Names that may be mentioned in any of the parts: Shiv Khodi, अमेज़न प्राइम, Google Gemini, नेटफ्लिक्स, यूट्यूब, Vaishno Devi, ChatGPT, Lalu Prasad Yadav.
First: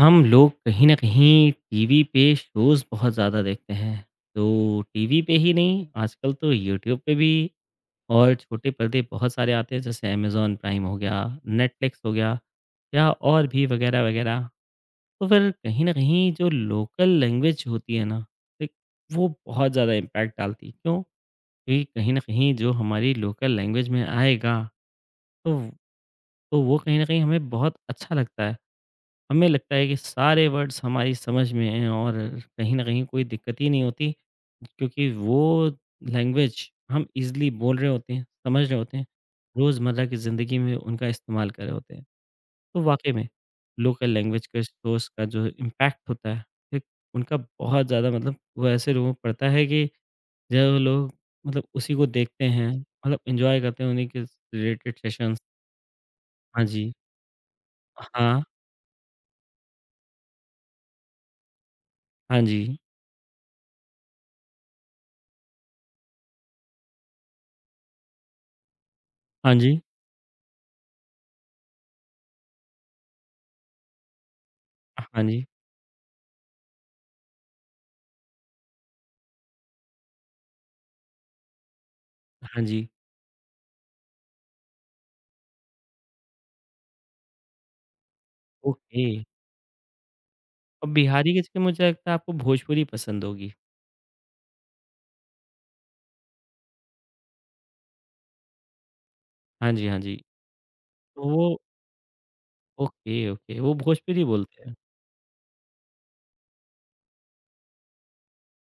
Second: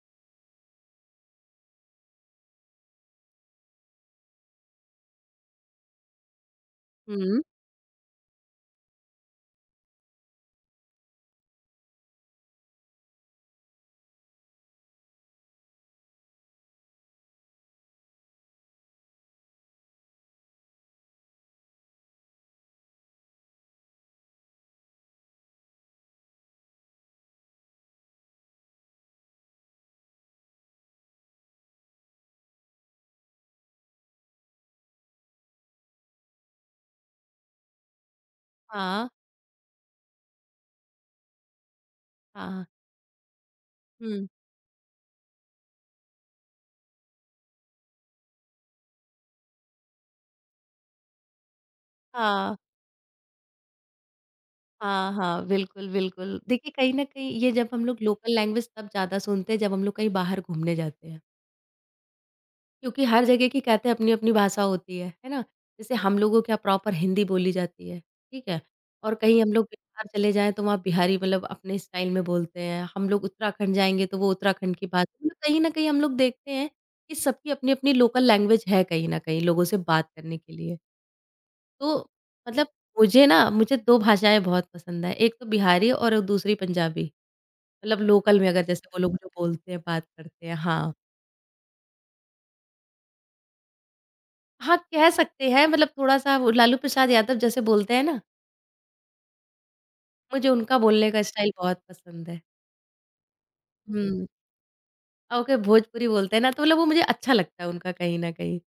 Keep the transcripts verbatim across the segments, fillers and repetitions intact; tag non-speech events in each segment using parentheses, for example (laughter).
हम लोग कहीं न कहीं TV पे shows बहुत ज़्यादा देखते हैं। तो टीवी पे ही नहीं, आजकल तो यूट्यूब पे भी हुँ। और छोटे पर्दे बहुत सारे आते हैं जैसे अमेज़न प्राइम हो गया, नेटफ्लिक्स हो गया या और भी वग़ैरह-वग़ैरह। तो फिर कहीं न कहीं जो लोकल लैंग्वेज होती है ना, एक वो बहुत ज़्यादा इम्पैक्ट डालती है। क्यों? क्योंकि कहीं न कहीं जो हमारी लोकल लैंग्वेज में आएगा तो तो वो कहीं न कहीं हमें बहुत अच्छा लगता है। हमें लगता है कि सारे वर्ड्स हमारी समझ में हैं और कहीं न कहीं कोई दिक्कत ही नहीं होती, क्योंकि वो लैंग्वेज हम ईज़िली बोल रहे होते हैं, समझ रहे होते हैं, हाँ, रोज़मर्रा की ज़िंदगी में उनका इस्तेमाल कर रहे होते हैं। हाँ, तो वाक़ई में लोकल हुँ। लैंग्वेज के सोर्स का जो इम्पैक्ट होता है, एक उनका बहुत ज़्यादा मतलब वो ऐसे लोगों पर पड़ता है कि जो लोग मतलब उसी को देखते हाँ, हैं, मतलब एन्जॉय करते हैं उन्हीं के रिलेटेड हाँ, सेशंस। हाँ, बिल्कुल, बिल्कुल। हाँ देखिए, जी। कहीं न कहीं ये जब हम लोग लोकल हाँ, लैंग्वेज तब ज़्यादा सुनते हैं, जब हम लोग कहीं बाहर घूमने जाते हैं। हाँ जी, क्योंकि हर जगह की कहते हैं अपनी-अपनी भाषा होती है, है ना? जैसे हम लोगों क्या प्रॉपर हिंदी बोली जाती है, ठीक है? और कहीं हम हाँ लोग जी, बिहार चले जाएँ, तो वहाँ बिहारी मतलब अपने स्टाइल में बोलते हैं। हम लोग उत्तराखंड जाएँगे, तो वो उत्तराखंड की हाँ भाषा जी, हाँ मतलब जी, कहीं न कहीं हम लोग देखते हैं कि सबकी अपनी-अपनी लोकल लैंग्वेज है कहीं न कहीं लोगों से बात करने के लिए। तो हाँ मतलब जी। मुझे ना मुझे दो भाषाएँ बहुत पसंद हैं, एक तो बिहारी और दूसरी पंजाबी। मतलब लोकल में अगर जैसे वो ओके। लोग जो बोलते हैं, बात करते हैं, और हाँ। बिहारी की जगह मुझे लगता है आपको भोजपुरी पसंद होगी। हाँ, कह सकते हैं मतलब थोड़ा-सा वो लालू प्रसाद यादव जैसे बोलते हैं ना, हाँ जी, हाँ जी। मुझे उनका बोलने का तो वो स्टाइल बहुत पसंद है। ओके, ओके, वो भोजपुरी हुँ। बोलते हैं। ओके भोजपुरी बोलते हैं ना तो मतलब वो मुझे अच्छा लगता है उनका कहीं न कहीं।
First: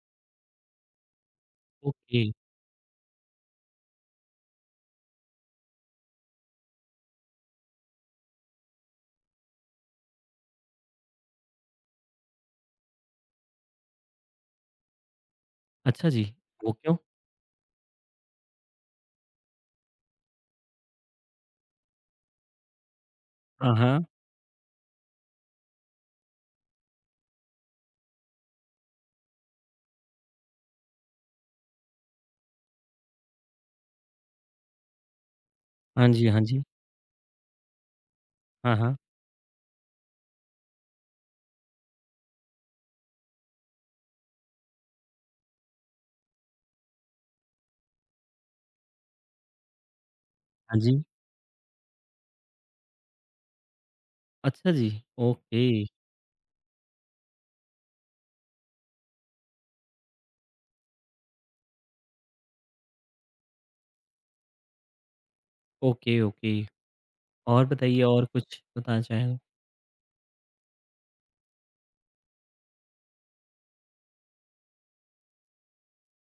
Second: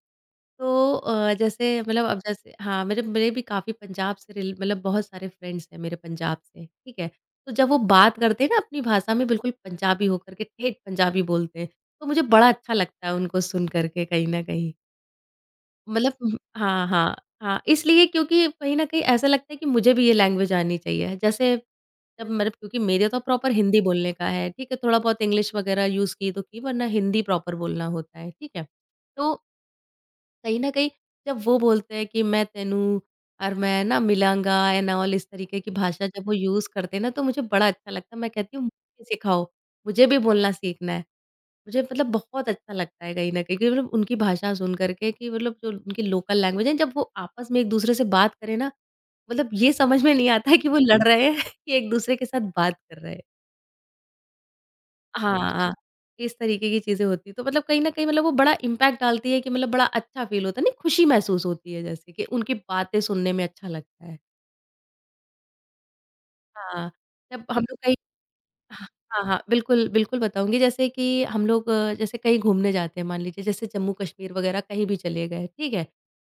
तो अ, जैसे मतलब अब ओके, जैसे हाँ, मेरे मेरे भी काफ़ी पंजाब से रिल मतलब बहुत सारे फ्रेंड्स हैं मेरे पंजाब से, ठीक है? तो जब वो बात करते हैं ना अपनी भाषा में बिल्कुल पंजाबी होकर के ठेठ पंजाबी बोलते हैं, तो मुझे बड़ा अच्छा लगता है उनको सुन कर के कहीं न कहीं। अच्छा मतलब जी। उम, वो हाँ, क्यों? हाँ, हाँ, इसलिए क्योंकि कहीं न कहीं ऐसा लगता है कि मुझे भी ये लैंग्वेज आनी चाहिए। जैसे जब मतलब क्योंकि मेरे तो प्रॉपर हाँ, हिंदी हाँ। बोलने का है, ठीक है? थोड़ा बहुत इंग्लिश वगैरह यूज़ की तो की वरना हिंदी प्रॉपर बोलना होता है, ठीक है? तो कहीं न कहीं जब वो बोलते हैं कि मैं तेनू और मैं ना मिलाँगा एंड ऑल इस तरीके की हाँ भाषा जब जी, वो हाँ जी। यूज़ करते हैं ना तो मुझे बड़ा अच्छा लगता है। मैं कहती हूँ हाँ, हाँ। मुझे सिखाओ, मुझे भी बोलना सीखना है। मुझे मतलब बहुत अच्छा लगता है कहीं न कहीं कि मतलब उनकी भाषा सुन कर के कि मतलब जो उनकी लोकल लैंग्वेज है, जब वो आपस में एक-दूसरे से बात करें ना, मतलब ये समझ में नहीं आता है कि वो हाँ (laughs) जी। लड़ रहे हैं (laughs) कि एक-दूसरे के साथ बात कर रहे हैं। अच्छा जी। हाँ, ओके, हाँ। इस तरीके की चीज़ें होती हैं। तो मतलब कहीं न कहीं मतलब वो बड़ा इम्पैक्ट डालती है कि मतलब बड़ा अच्छा फ़ील होता है नहीं खुशी महसूस होती है जैसे कि उनकी बातें सुनने में अच्छा लगता है। Okay, okay. हाँ, जब हम और लोग कहीं बताइए और कुछ हाँ, बताना हाँ, चाहें? हाँ, बिल्कुल, बिल्कुल बताऊँगी जैसे कि हम लोग अ, जैसे कहीं घूमने जाते हैं मान लीजिए जैसे जम्मू-कश्मीर वग़ैरह कहीं भी चले गए, ठीक है?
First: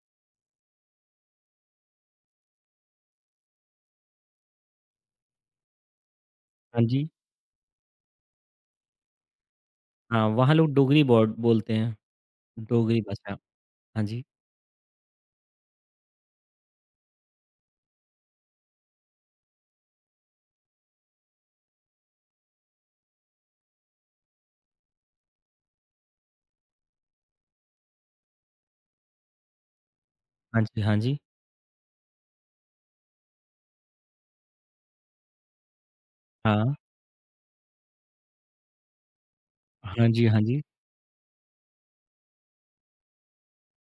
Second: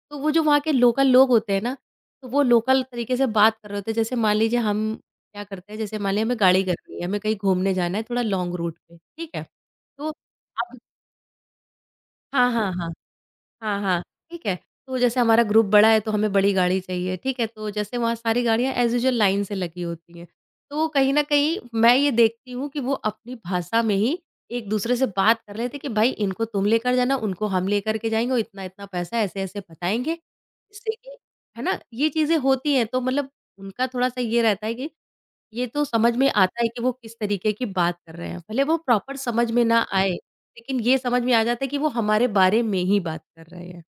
तो वो जो वहाँ के लोकल लोग होते हैं ना, तो वो लोकल तरीके से बात कर रहे होते हैं। जैसे मान लीजिए हम क्या करते हैं जैसे मान लिया हमें गाड़ी हाँ करनी है, जी। हमें कहीं घूमने जाना है थोड़ा लॉन्ग रूट पे, ठीक है? तो हाँ, वहाँ लोग अब डोगरी बोड बोलते हैं, हाँ, हाँ, हाँ। डोगरी भाषा। हाँ, हाँ, हाँ जी। ठीक है। तो जैसे हमारा ग्रुप बड़ा है तो हमें बड़ी गाड़ी चाहिए, ठीक है। तो जैसे वहाँ सारी गाड़ियाँ एज़ यूजुअल लाइन से लगी होती हैं। तो कहीं न कहीं मैं ये देखती हूँ कि वो अपनी भाषा में ही एक-दूसरे से बात कर रहे थे कि भाई इनको तुम लेकर जाना, उनको हम लेकर के जाएँगे और इतना-इतना पैसा ऐसे-ऐसे बताएँगे। हाँ जी, जिससे हाँ कि जी। है ना? ये चीज़ें होती हैं तो मतलब उनका थोड़ा-सा ये रहता है कि ये तो समझ में आता है हाँ। कि वो किस तरीके की बात कर रहे हैं। भले वो प्रॉपर समझ में ना हाँ आए, जी, हाँ जी। लेकिन ये समझ में आ जाता है कि वो हमारे बारे में ही बात कर रहे हैं।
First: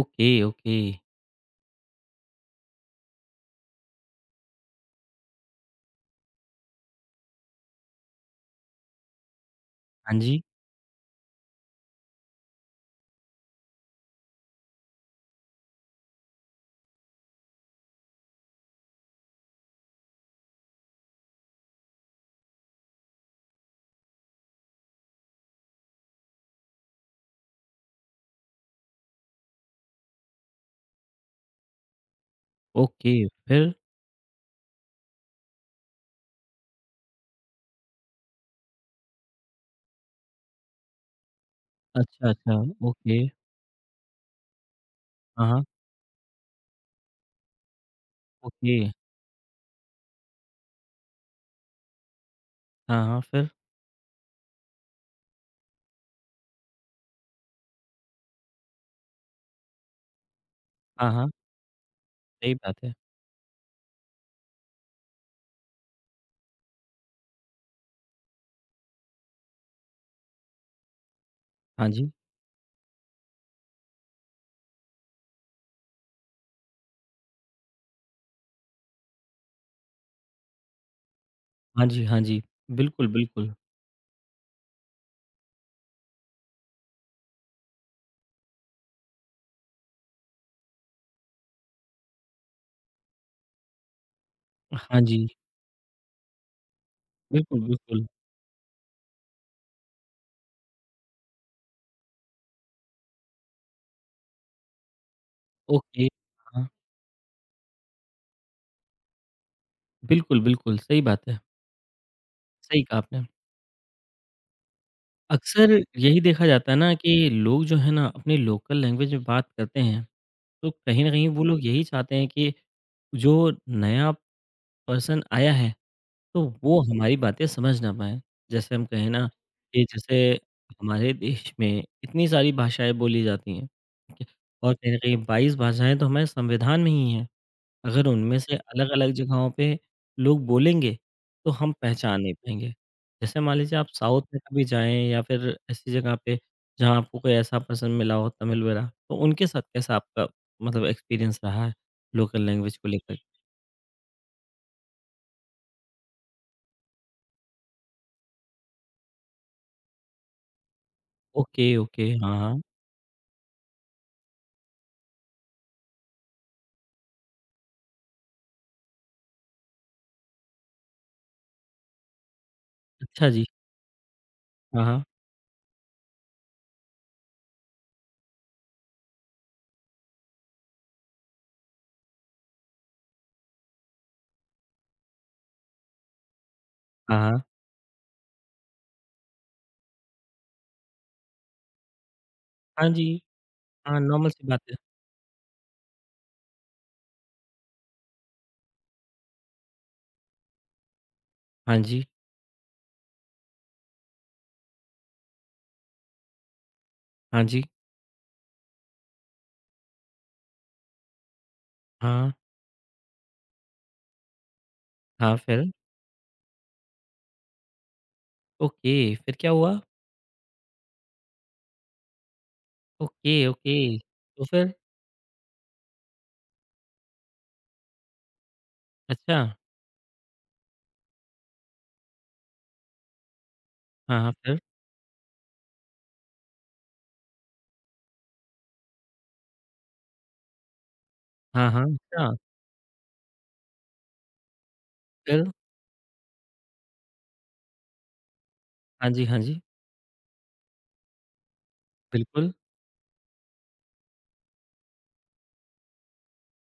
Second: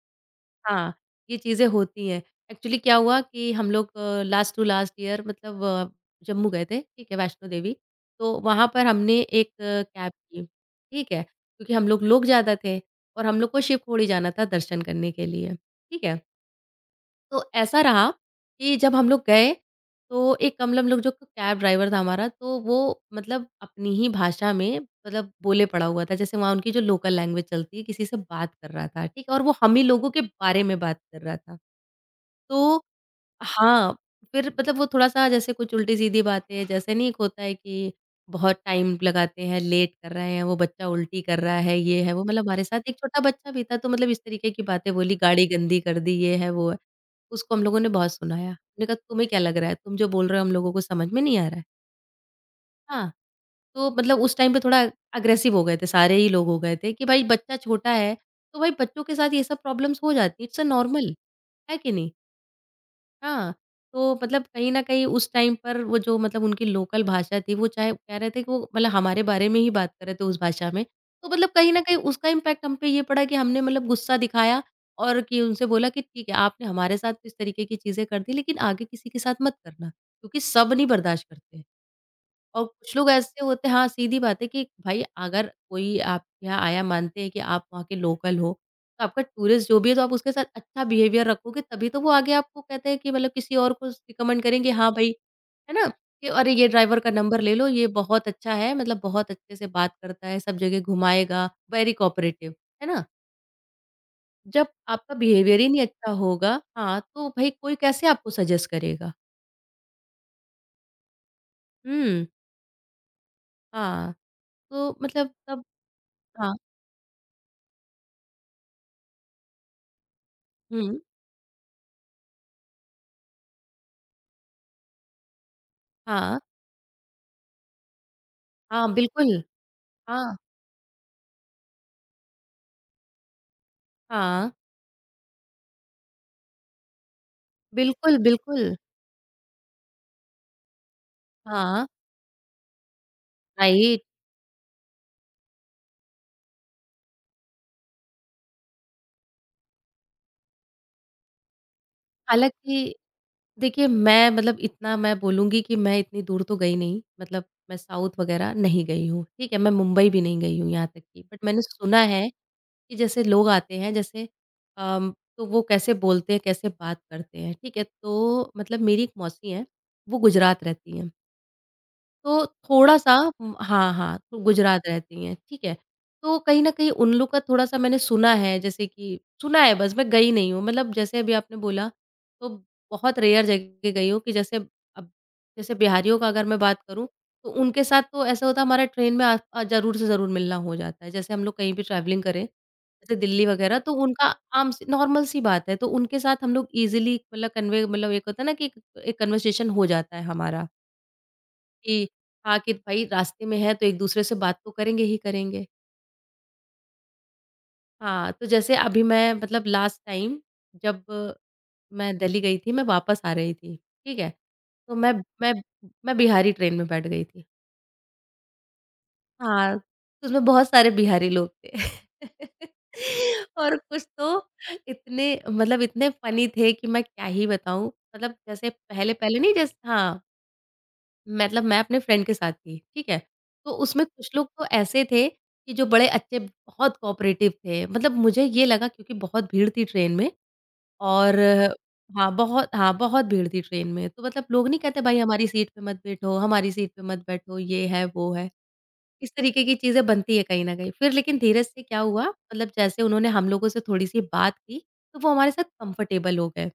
Okay, okay. हाँ, ये चीज़ें होती हैं। एक्चुअली क्या हुआ कि हम लोग अ, लास्ट टू लास्ट ईयर मतलब अ, जम्मू गए थे, ठीक है, वैष्णो देवी। तो वहाँ पर हमने एक कैब हाँ जी। की, ठीक है, क्योंकि हम लोग लोग ज़्यादा थे और हम लोग को शिव खोड़ी जाना था दर्शन करने के लिए, ठीक है। तो ऐसा रहा कि जब हम लोग गए, तो एक कम लम लोग जो कैब ड्राइवर था हमारा, तो वो मतलब अपनी ही भाषा में मतलब बोले पड़ा हुआ था। जैसे वहाँ उनकी जो लोकल लैंग्वेज चलती है, किसी से बात कर रहा था, ठीक है? और वो हम ही लोगों के बारे में बात कर रहा था। तो ओके, फिर? हाँ, फिर मतलब वो थोड़ा-सा जैसे कुछ उल्टी-सीधी बातें जैसे नहीं एक होता है कि बहुत टाइम लगाते हैं, लेट कर रहे हैं, वो बच्चा उल्टी कर रहा है, ये है, वो अच्छा, मतलब अच्छा। हमारे साथ एक ओके। छोटा बच्चा भी था तो मतलब इस तरीके की बातें बोली, हाँ, गाड़ी हाँ। गंदी कर दी, ये है, वो है। उसको हम लोगों ने बहुत सुनाया। ओके। हमने कहा तुम्हें क्या लग रहा है? तुम जो बोल रहे हो हम लोगों को समझ में नहीं आ रहा है। हाँ, हाँ, हाँ, फिर? तो मतलब उस टाइम पे थोड़ा अग्रेसिव हो गए थे, सारे ही लोग हो गए थे कि भाई बच्चा छोटा है, तो भाई बच्चों के साथ ये सब प्रॉब्लम्स हो जाती है, इट्स अ हाँ, नॉर्मल, हाँ, है कि नहीं? सही बात है। हाँ, तो मतलब कहीं न कहीं उस टाइम पर वो जो मतलब उनकी लोकल भाषा थी, वो चाहे कह रहे थे कि वो मतलब हमारे बारे में ही बात कर रहे थे उस भाषा में। तो मतलब कहीं न हाँ कहीं जी। उसका इम्पैक्ट हम पे ये पड़ा कि हमने मतलब गुस्सा दिखाया और कि उनसे बोला कि ठीक है, आपने हमारे साथ इस तरीके की चीज़ें कर दी, लेकिन आगे किसी के साथ मत करना, क्योंकि सब नहीं बर्दाश्त करते। हाँ जी, हाँ जी। और कुछ बिल्कुल, लोग ऐसे बिल्कुल। होते हैं हाँ, सीधी बात है कि भाई अगर कोई आपके यहाँ आया मानते हैं कि आप वहाँ के लोकल हो, तो आपका टूरिस्ट जो भी है तो आप उसके साथ अच्छा बिहेवियर रखोगे तभी तो वो आगे आपको कहते हैं कि मतलब किसी और को रिकमेंड करेंगे हाँ हाँ भाई, जी। है ना? कि अरे ये ड्राइवर का नंबर ले बिल्कुल, लो, ये बिल्कुल। बहुत अच्छा है मतलब बहुत अच्छे से बात करता है, सब जगह घुमाएगा, वेरी कोऑपरेटिव, है ना? जब आपका बिहेवियर ही नहीं ओके। अच्छा होगा हाँ, हाँ, तो भाई कोई कैसे आपको सजेस्ट करेगा? बिल्कुल, बिल्कुल, सही बात है। हुँ, सही कहा आपने। हाँ, तो मतलब तब अक्सर यही देखा हाँ, जाता है ना कि लोग जो है ना अपनी लोकल लैंग्वेज में बात करते हैं, तो हुँ, कहीं न कहीं वो लोग यही चाहते हैं कि जो नया पर्सन आया है हाँ। तो वो हमारी बातें समझ ना पाएँ। जैसे हम हाँ, कहें ना बिल्कुल। कि हाँ, जैसे हमारे देश में इतनी सारी भाषाएँ बोली जाती हैं, ठीक है? हाँ। और कहीं न कहीं बाईस भाषाएँ तो हमारे संविधान में ही हैं। अगर बिल्कुल, उनमें से बिल्कुल। अलग-अलग जगहों पे लोग बोलेंगे, तो हम हाँ, पहचान नहीं पाएँगे। जैसे मान लीजिए आप राइट। साउथ में कभी जाएँ या फिर ऐसी जगह पे जहाँ आपको कोई ऐसा पर्सन मिला हो तमिल वगैरह, तो उनके साथ कैसा आपका मतलब एक्सपीरियंस रहा है लोकल लैंग्वेज को हालाँकि लेकर? देखिए, मैं मतलब इतना मैं बोलूँगी कि मैं इतनी दूर तो गई नहीं, मतलब मैं साउथ वग़ैरह नहीं गई हूँ, ठीक है? मैं मुंबई भी नहीं गई हूँ यहाँ तक कि। बट मैंने ओके, सुना ओके। है हाँ, हाँ। कि जैसे लोग आते हैं, जैसे अम, तो वो कैसे बोलते हैं, कैसे बात करते हैं, ठीक है? तो मतलब मेरी एक मौसी हैं, वो गुजरात रहती हैं। तो थोड़ा-सा अच्छा जी। उम, हाँ, हाँ, तो हाँ, गुजरात हाँ। रहती हैं, ठीक है। तो कहीं न कहीं उन लोग का थोड़ा-सा मैंने सुना है जैसे कि सुना है बस मैं गई नहीं हूँ, मतलब जैसे अभी आपने बोला तो बहुत रेयर जगह गई हूँ कि जैसे अब जैसे बिहारियों का अगर मैं बात करूँ, हाँ, हाँ। तो उनके साथ तो ऐसा होता है हमारा ट्रेन में आ अ, ज़रूर से ज़रूर मिलना हो जाता है। जैसे हम लोग कहीं भी ट्रैवलिंग करें, हाँ जी। जैसे दिल्ली वगैरह तो हाँ, नॉर्मल उनका सी बात आम है। सी नॉर्मल सी बात है, तो उनके साथ हम लोग ईज़िली मतलब कन्वे मतलब एक होता है ना कि एक एक कन्वर्सेशन हो जाता है हमारा। हाँ कि जी, हाँ, कि भाई रास्ते में हैं तो एक-दूसरे से बात तो करेंगे ही करेंगे। हाँ जी, हाँ, तो जैसे अभी मैं मतलब लास्ट टाइम जब मैं हाँ, दिल्ली गई थी, मैं वापस आ रही थी, ठीक है? तो मैं हाँ मैं फिर? मैं बिहारी ट्रेन में बैठ गई थी। ओके, फिर क्या हाँ, हुआ? तो उसमें बहुत सारे बिहारी लोग थे। (laughs) Okay, okay. और कुछ तो तो फिर? इतने मतलब इतने फ़नी थे कि मैं क्या ही बताऊँ। मतलब जैसे अच्छा, पहले-पहले नहीं जैसे हाँ। मतलब मैं अपने फ्रेंड के साथ थी, ठीक है? तो उसमें हाँ, कुछ हाँ, लोग फिर? तो ऐसे थे कि जो बड़े अच्छे, बहुत कोऑपरेटिव थे। मतलब मुझे ये लगा क्योंकि बहुत भीड़ थी ट्रेन में। और हाँ, हाँ, अच्छा, हाँ, बहुत, हाँ, बहुत भीड़ थी ट्रेन में। तो मतलब लोग नहीं कहते भाई फिर? हमारी सीट पे मत बैठो, हमारी सीट पे मत बैठो, ये है, वो है। हाँ जी, इस हाँ जी, तरीके की चीज़ें बनती है कहीं न कहीं। फिर लेकिन धीरे से क्या हुआ बिल्कुल, मतलब जैसे उन्होंने हम लोगों से थोड़ी-सी बात की, तो वो हमारे साथ कंफर्टेबल हो गए।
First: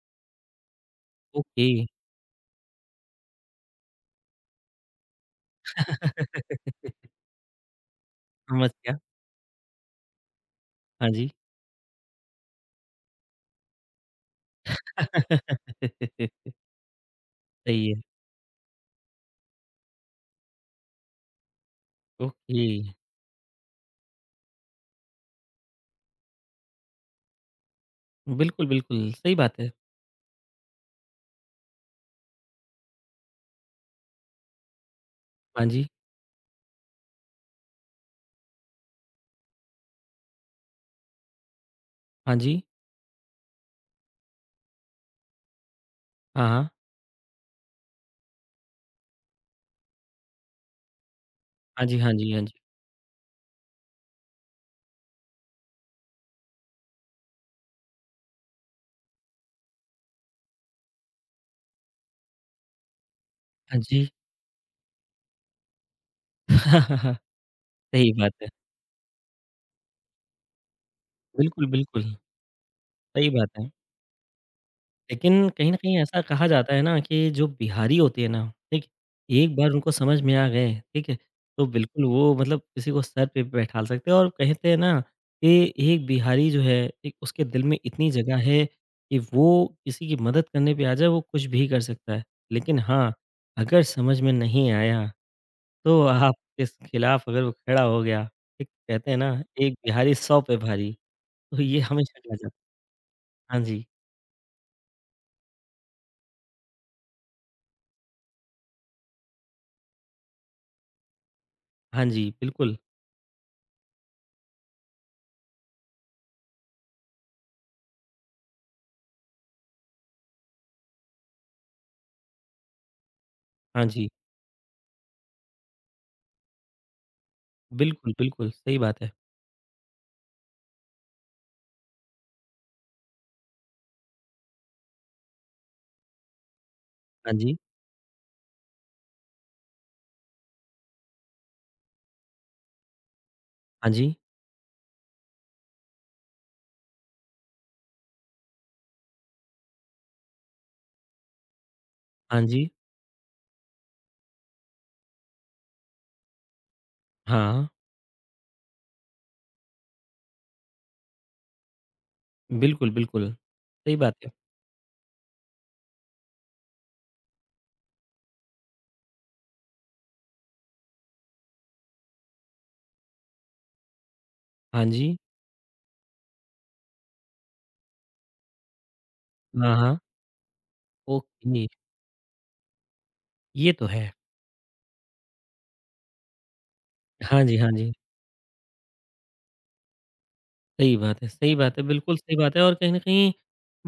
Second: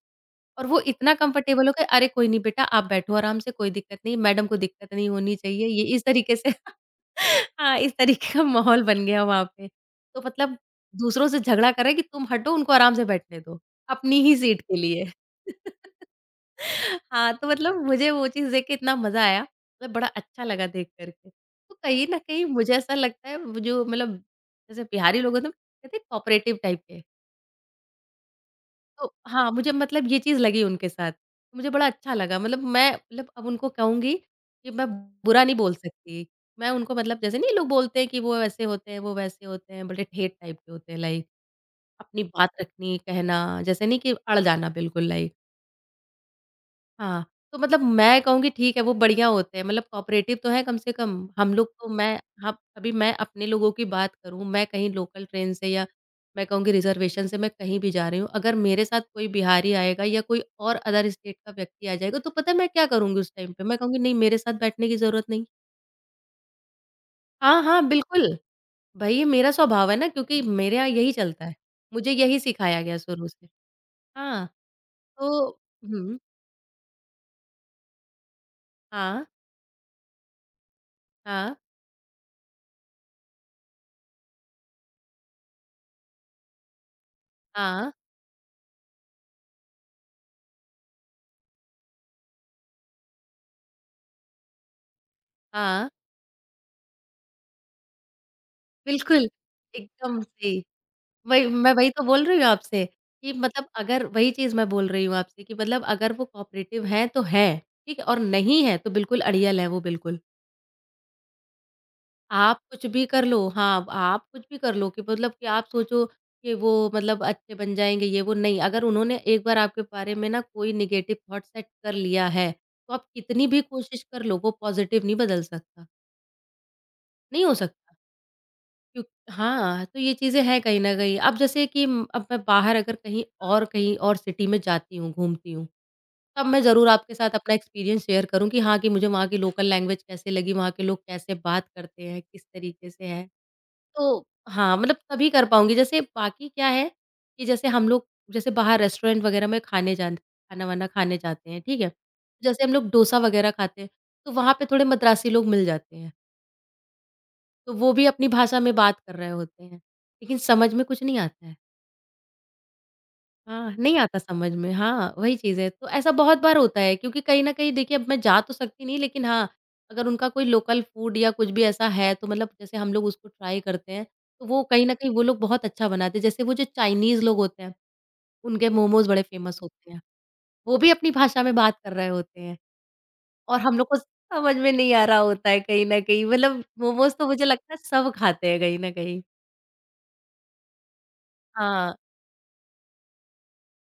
और वो इतना कंफर्टेबल ओके। हो गए, "अरे कोई नहीं बेटा, आप बैठो आराम से, कोई दिक्कत नहीं, मैडम को दिक्कत नहीं होनी चाहिए।" ये इस तरीके से। (laughs) (laughs) हाँ, इस तरीके का समझ माहौल गया, बन गया वहाँ पे। तो मतलब हाँ दूसरों जी। से झगड़ा कर रहे हैं कि तुम हटो, उनको आराम से बैठने दो, अपनी ही सीट के लिए। (laughs) (laughs) हाँ, तो मतलब सही है, मुझे वो चीज़ देख के इतना मज़ा आया, मतलब बड़ा अच्छा लगा देख कर के। तो कहीं न कहीं ओके। मुझे ऐसा लगता है वो जो मतलब जैसे बिहारी लोग होते हैं, कहते हैं कोऑपरेटिव टाइप के। बिल्कुल, बिल्कुल, तो सही हाँ, बात है। मुझे मतलब ये चीज़ लगी उनके साथ। मुझे बड़ा अच्छा लगा, मतलब मैं मतलब अब उनको कहूँगी कि मैं बुरा नहीं हाँ बोल जी, सकती। मैं उनको मतलब जैसे नहीं, लोग बोलते हैं कि वो ऐसे होते हैं, वो वैसे होते हैं, बड़े ठेठ टाइप के होते हैं लाइक अपनी हाँ बात जी, रखनी, कहना, जैसे नहीं कि अड़ जाना बिल्कुल लाइक। हाँ, हाँ, हाँ, तो मतलब मैं कहूँगी ठीक है वो बढ़िया होते हैं, मतलब कोऑपरेटिव तो हैं कम से कम। हम लोग हाँ तो जी, हाँ मैं जी, हाँ जी, हम अभी, मैं अपने लोगों की बात करूँ, मैं कहीं लोकल ट्रेन से या मैं कहूँगी रिज़र्वेशन से मैं कहीं भी जा रही हूँ, अगर मेरे साथ कोई बिहारी आएगा या कोई और अदर स्टेट का व्यक्ति आ जाएगा, तो पता है मैं क्या करूँगी उस टाइम पे? मैं हाँ कहूँगी जी। नहीं, मेरे साथ बैठने की ज़रूरत नहीं। (laughs) हाँ, हाँ, सही बात बिल्कुल। है, भई ये मेरा स्वभाव है ना, क्योंकि मेरे यहाँ यही चलता है। बिल्कुल, बिल्कुल, मुझे यही सिखाया गया शुरू सही से। बात है। हाँ। तो लेकिन कहीं न कहीं हुँ, ऐसा कहा जाता है ना कि जो बिहारी होते हैं ना, ठीक? हाँ, एक बार उनको समझ में आ गए, ठीक है? हाँ, तो बिल्कुल वो मतलब किसी को सर पे बैठा सकते हैं और कहते हैं ना कि एक बिहारी जो है, एक उसके दिल में हाँ, इतनी जगह है कि वो किसी की मदद करने पे आ जाए, वो कुछ भी कर सकता है। लेकिन हाँ, अगर समझ में नहीं आया, हाँ। तो आपके स खिलाफ अगर वो खड़ा हो गया, ठीक? कहते हैं बिल्कुल, ना, एक बिहारी एकदम सौ पे सही। भारी, वही तो मैं ये वही तो हमेशा बोल कहा रही हूँ जाता आपसे कि है। हाँ मतलब जी। अगर वही चीज़ मैं बोल रही हूँ आपसे कि मतलब अगर वो कोऑपरेटिव हैं तो हैं, ठीक है? और नहीं हैं तो बिल्कुल अड़ियल हैं वो, बिल्कुल। हाँ जी, आप बिल्कुल। कुछ भी कर लो, हाँ, आप कुछ भी कर लो, कि मतलब कि आप सोचो कि वो मतलब अच्छे बन जाएँगे, ये वो नहीं, अगर उन्होंने एक बार आपके बारे में ना कोई नेगेटिव थॉट सेट कर लिया है, तो आप कितनी भी हाँ कोशिश जी। कर लो, वो पॉज़िटिव नहीं बदल सकता, नहीं हो सकता। बिल्कुल, बिल्कुल, सही बात क्यों है। हाँ, तो ये चीज़ें हैं कहीं न कहीं। अब जैसे कि म अब मैं बाहर अगर कहीं और कहीं और सिटी में जाती हूँ, घूमती हूँ, तब मैं ज़रूर आपके साथ हाँ अपना जी, एक्सपीरियंस शेयर करूँ कि हाँ, कि मुझे वहाँ की लोकल लैंग्वेज कैसे लगी, वहाँ के लोग कैसे बात करते हैं, किस तरीके से हैं। हाँ जी, तो हाँ, मतलब तभी कर पाऊँगी। जैसे बाकी क्या है कि जैसे हम लोग जैसे बाहर रेस्टोरेंट वगैरह में खाने जान खाना-वाना खाने जाते हैं, ठीक है? हाँ जैसे जी, हम लोग डोसा वगैरह खाते हैं, तो वहाँ पे थोड़े मद्रासी लोग मिल जाते हैं। हाँ, तो वो भी अपनी भाषा में बात कर रहे होते हैं, लेकिन समझ में कुछ नहीं आता है। बिल्कुल, बिल्कुल, हाँ, सही नहीं बात आता है। समझ में। हाँ, वही चीज़ है। तो ऐसा बहुत बार होता है क्योंकि कहीं न कहीं देखिए, अब मैं जा तो सकती नहीं, लेकिन हाँ, अगर उनका कोई लोकल फूड या कुछ भी ऐसा है तो मतलब जैसे हम लोग उसको ट्राई करते हैं, तो वो हाँ कहीं न कहीं जी, वो लोग बहुत अच्छा बनाते हैं। जैसे वो जो चाइनीज़ लोग होते हैं, उनके मोमोज़ बड़े फ़ेमस हाँ, होते हाँ, हैं। वो भी अपनी भाषा में ओके, बात कर रहे होते हैं और ये हम तो लोग को है। समझ में नहीं आ रहा होता है कहीं न कहीं। मतलब मोमोज़ तो हाँ मुझे जी, हाँ लगता है जी, सब खाते हैं कहीं न कहीं। सही बात है, सही बात है, हाँ, बिल्कुल सही बात है और कहीं न कहीं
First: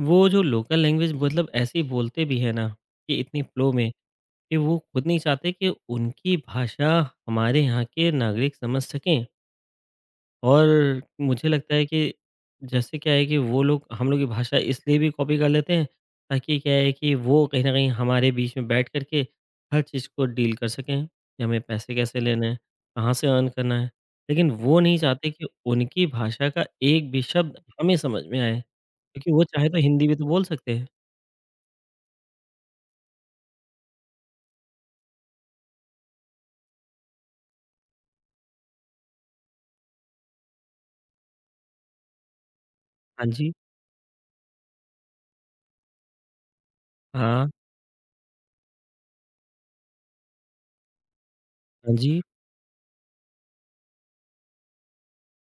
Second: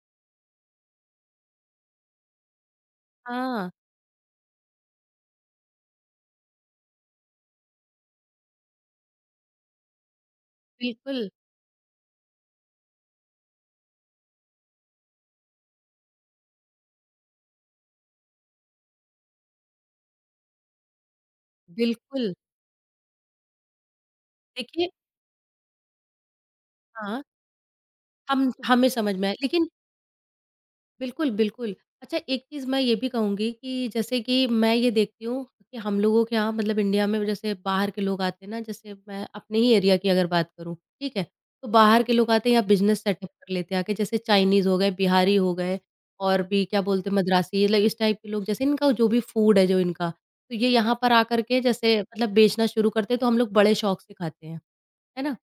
वो जो लोकल लैंग्वेज मतलब ऐसी बोलते भी हैं ना कि इतनी फ्लो हाँ। में कि वो खुद नहीं चाहते कि उनकी भाषा हमारे यहाँ के नागरिक समझ सकें। और बिल्कुल, मुझे लगता है कि जैसे क्या है कि वो लोग हम लोग की भाषा इसलिए भी कॉपी कर लेते हैं ताकि क्या है कि वो कहीं न कहीं हमारे बीच में बैठ कर के हर चीज़ को डील कर सकें, कि हमें पैसे कैसे बिल्कुल। लेने हैं, कहाँ से अर्न करना है। लेकिन वो देखिए, नहीं चाहते कि उनकी भाषा का एक भी हाँ, शब्द हमें समझ में हम आए, हमें समझ में क्योंकि आया वो चाहे लेकिन तो हिंदी भी तो बोल सकते हैं। बिल्कुल, बिल्कुल। अच्छा एक चीज़ मैं ये भी कहूँगी कि जैसे कि मैं ये देखती हूँ कि हम लोगों के यहाँ, मतलब इंडिया में, जैसे बाहर के लोग आते हैं ना, जैसे मैं अपने ही एरिया की अगर बात करूँ, ठीक है? तो बाहर के लोग आते हैं यहाँ, बिज़नेस हाँ सेटअप जी, कर लेते हैं आके, जैसे चाइनीज़ हो गए, बिहारी हो गए और भी क्या बोलते हैं हाँ, मद्रासी, मतलब इस टाइप के लोग, जैसे इनका जो भी फूड है जो इनका, तो ये यहाँ पर आकर के हाँ जैसे जी, मतलब बेचना शुरू करते हैं तो हम लोग बड़े शौक से खाते हैं। है ना?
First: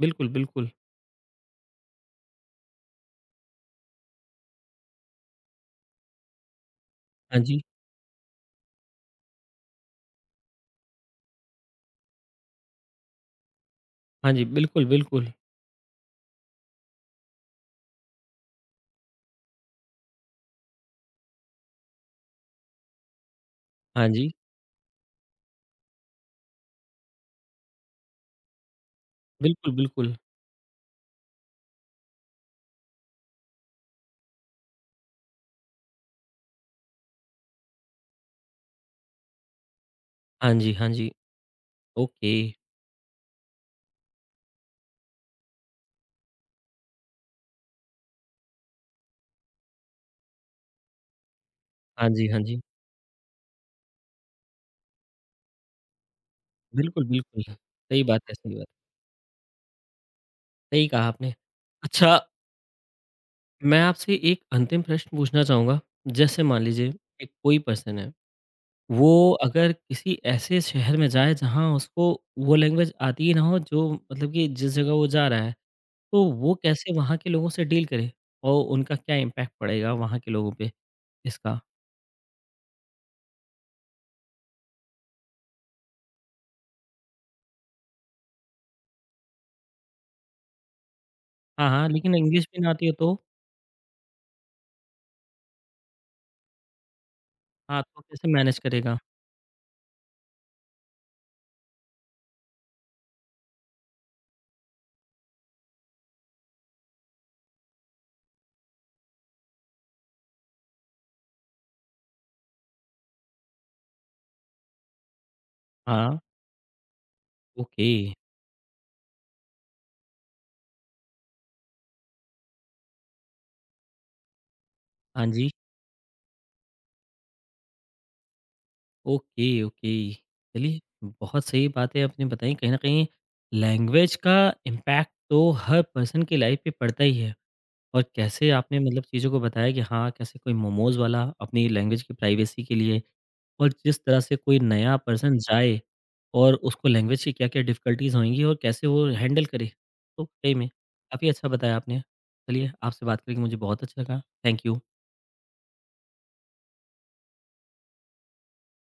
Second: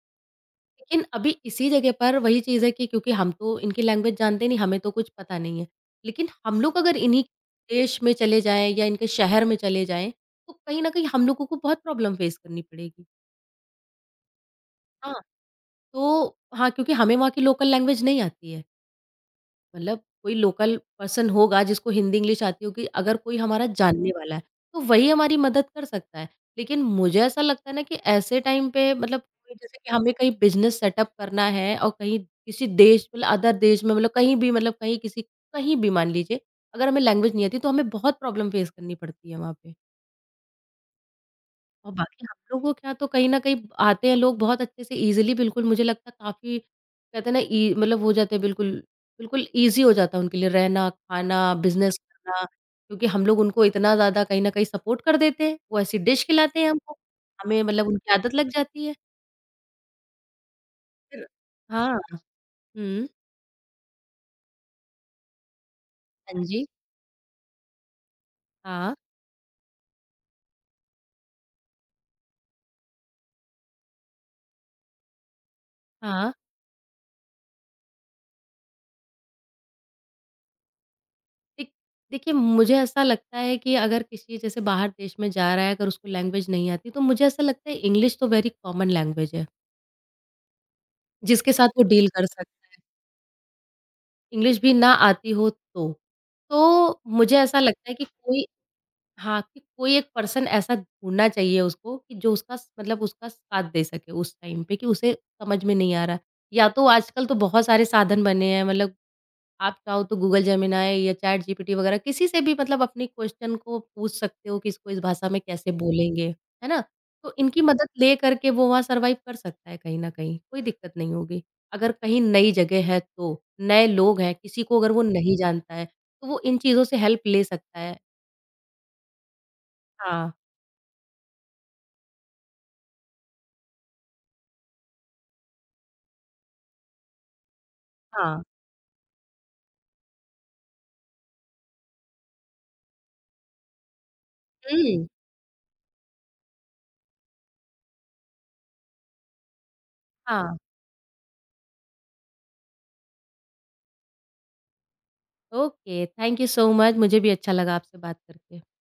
बिल्कुल, बिल्कुल। लेकिन अभी इसी जगह पर वही चीज़ है कि क्योंकि हम तो इनकी लैंग्वेज जानते नहीं, हमें तो कुछ पता नहीं है। लेकिन हम लोग अगर इन्हीं हाँ जी, देश में चले जाएँ या इनके शहर में चले जाएँ, तो कहीं न कहीं हम लोगों को बहुत प्रॉब्लम फेस करनी पड़ेगी। हाँ जी, बिल्कुल, हाँ, बिल्कुल। तो हाँ, क्योंकि हमें वहाँ की लोकल लैंग्वेज नहीं आती है। मतलब कोई लोकल पर्सन होगा जिसको हिंदी, इंग्लिश आती होगी, अगर कोई हमारा हाँ जानने जी, वाला है, तो वही हमारी मदद कर सकता है। लेकिन मुझे ऐसा लगता है ना कि ऐसे टाइम पे मतलब कोई, बिल्कुल, जैसे कि हमें बिल्कुल। कहीं बिज़नेस सेटअप करना है और कहीं किसी देश, मतलब अदर देश में, मतलब कहीं भी, मतलब कहीं किसी कहीं भी मान लीजिए, अगर हमें लैंग्वेज नहीं आती तो हमें बहुत प्रॉब्लम फेस करनी पड़ती है वहाँ पे। हाँ जी, हाँ जी, और बाकी ओके। हम लोगों के यहाँ तो कहीं न कहीं आते हैं लोग, बहुत अच्छे से ईज़िली, बिल्कुल मुझे लगता है काफ़ी कहते हैं ना, इ मतलब हो जाते हैं बिल्कुल, बिल्कुल ईज़ी हो जाता है उनके लिए रहना, खाना, बिज़नेस हाँ जी, हाँ करना, जी। क्योंकि हम लोग उनको इतना ज़्यादा कहीं न कहीं सपोर्ट कर देते हैं, वो ऐसी डिश खिलाते हैं हमको, बिल्कुल, बिल्कुल। हमें मतलब सही उनकी बात है, आदत लग सही बात है। जाती है। सही कहा फिर आपने। हाँ, अच्छा, हुँ। मैं आपसे एक अंतिम प्रश्न पूछना चाहूँगा। जैसे हाँ मान जी, लीजिए कि कोई पर्सन है, हाँ, वो अगर किसी ऐसे शहर में जाए जहाँ उसको वो लैंग्वेज आती ही ना हो जो मतलब कि जिस जगह वो जा रहा है, तो हाँ। वो कैसे वहाँ के लोगों से डील करे? और उनका क्या इम्पैक्ट पड़ेगा वहाँ के लोगों पे इसका? देख देखिए, मुझे ऐसा लगता है कि अगर किसी जैसे बाहर देश में जा रहा है, अगर उसको लैंग्वेज नहीं आती, तो मुझे ऐसा लगता है इंग्लिश तो वेरी कॉमन लैंग्वेज है। जिसके हाँ, साथ वो हाँ, डील लेकिन कर इंग्लिश भी सकता ना है, आती हो तो? इंग्लिश भी ना आती हो तो। तो मुझे ऐसा हाँ, लगता है तो कि कैसे कोई मैनेज करेगा? हाँ, कि कोई एक पर्सन ऐसा ढूँढना चाहिए उसको कि जो उसका स मतलब उसका साथ दे सके उस टाइम पे कि उसे समझ में नहीं आ रहा। या तो आजकल तो बहुत सारे साधन बने हैं मतलब आप चाहो तो गूगल जेमिनाई या चैट जीपीटी वगैरह किसी से भी, मतलब अपने क्वेश्चन को पूछ सकते हो कि इसको इस भाषा में कैसे हाँ, बोलेंगे, है ना? तो इनकी मदद ओके। ले करके वो वहाँ सर्वाइव कर सकता है कहीं न कहीं, कोई दिक्कत नहीं होगी। अगर कहीं नई जगह है तो, नए लोग हैं, किसी को अगर वो हाँ नहीं जी। जानता है, तो वो इन चीज़ों से हेल्प ले सकता है। Okay, okay. हाँ, चलिए, बहुत सही बातें आपने बताई। कहीं न कहीं लैंग्वेज का इम्पैक्ट तो हर पर्सन की लाइफ़ पे पड़ता ही है और हाँ। कैसे आपने मतलब चीज़ों को बताया कि हाँ, कैसे कोई मोमोज़ वाला अपनी लैंग्वेज की प्राइवेसी के लिए और जिस तरह से कोई नया हुँ, पर्सन जाए और उसको लैंग्वेज की क्या-क्या डिफ़िकल्टीज़ होएँगी और कैसे वो हैंडल करे। तो सही हाँ। में काफ़ी अच्छा बताया आपने। चलिए, आपसे बात करके मुझे बहुत अच्छा लगा। Thank you. Okay, thank you so much, मुझे भी अच्छा लगा आपसे बात करके।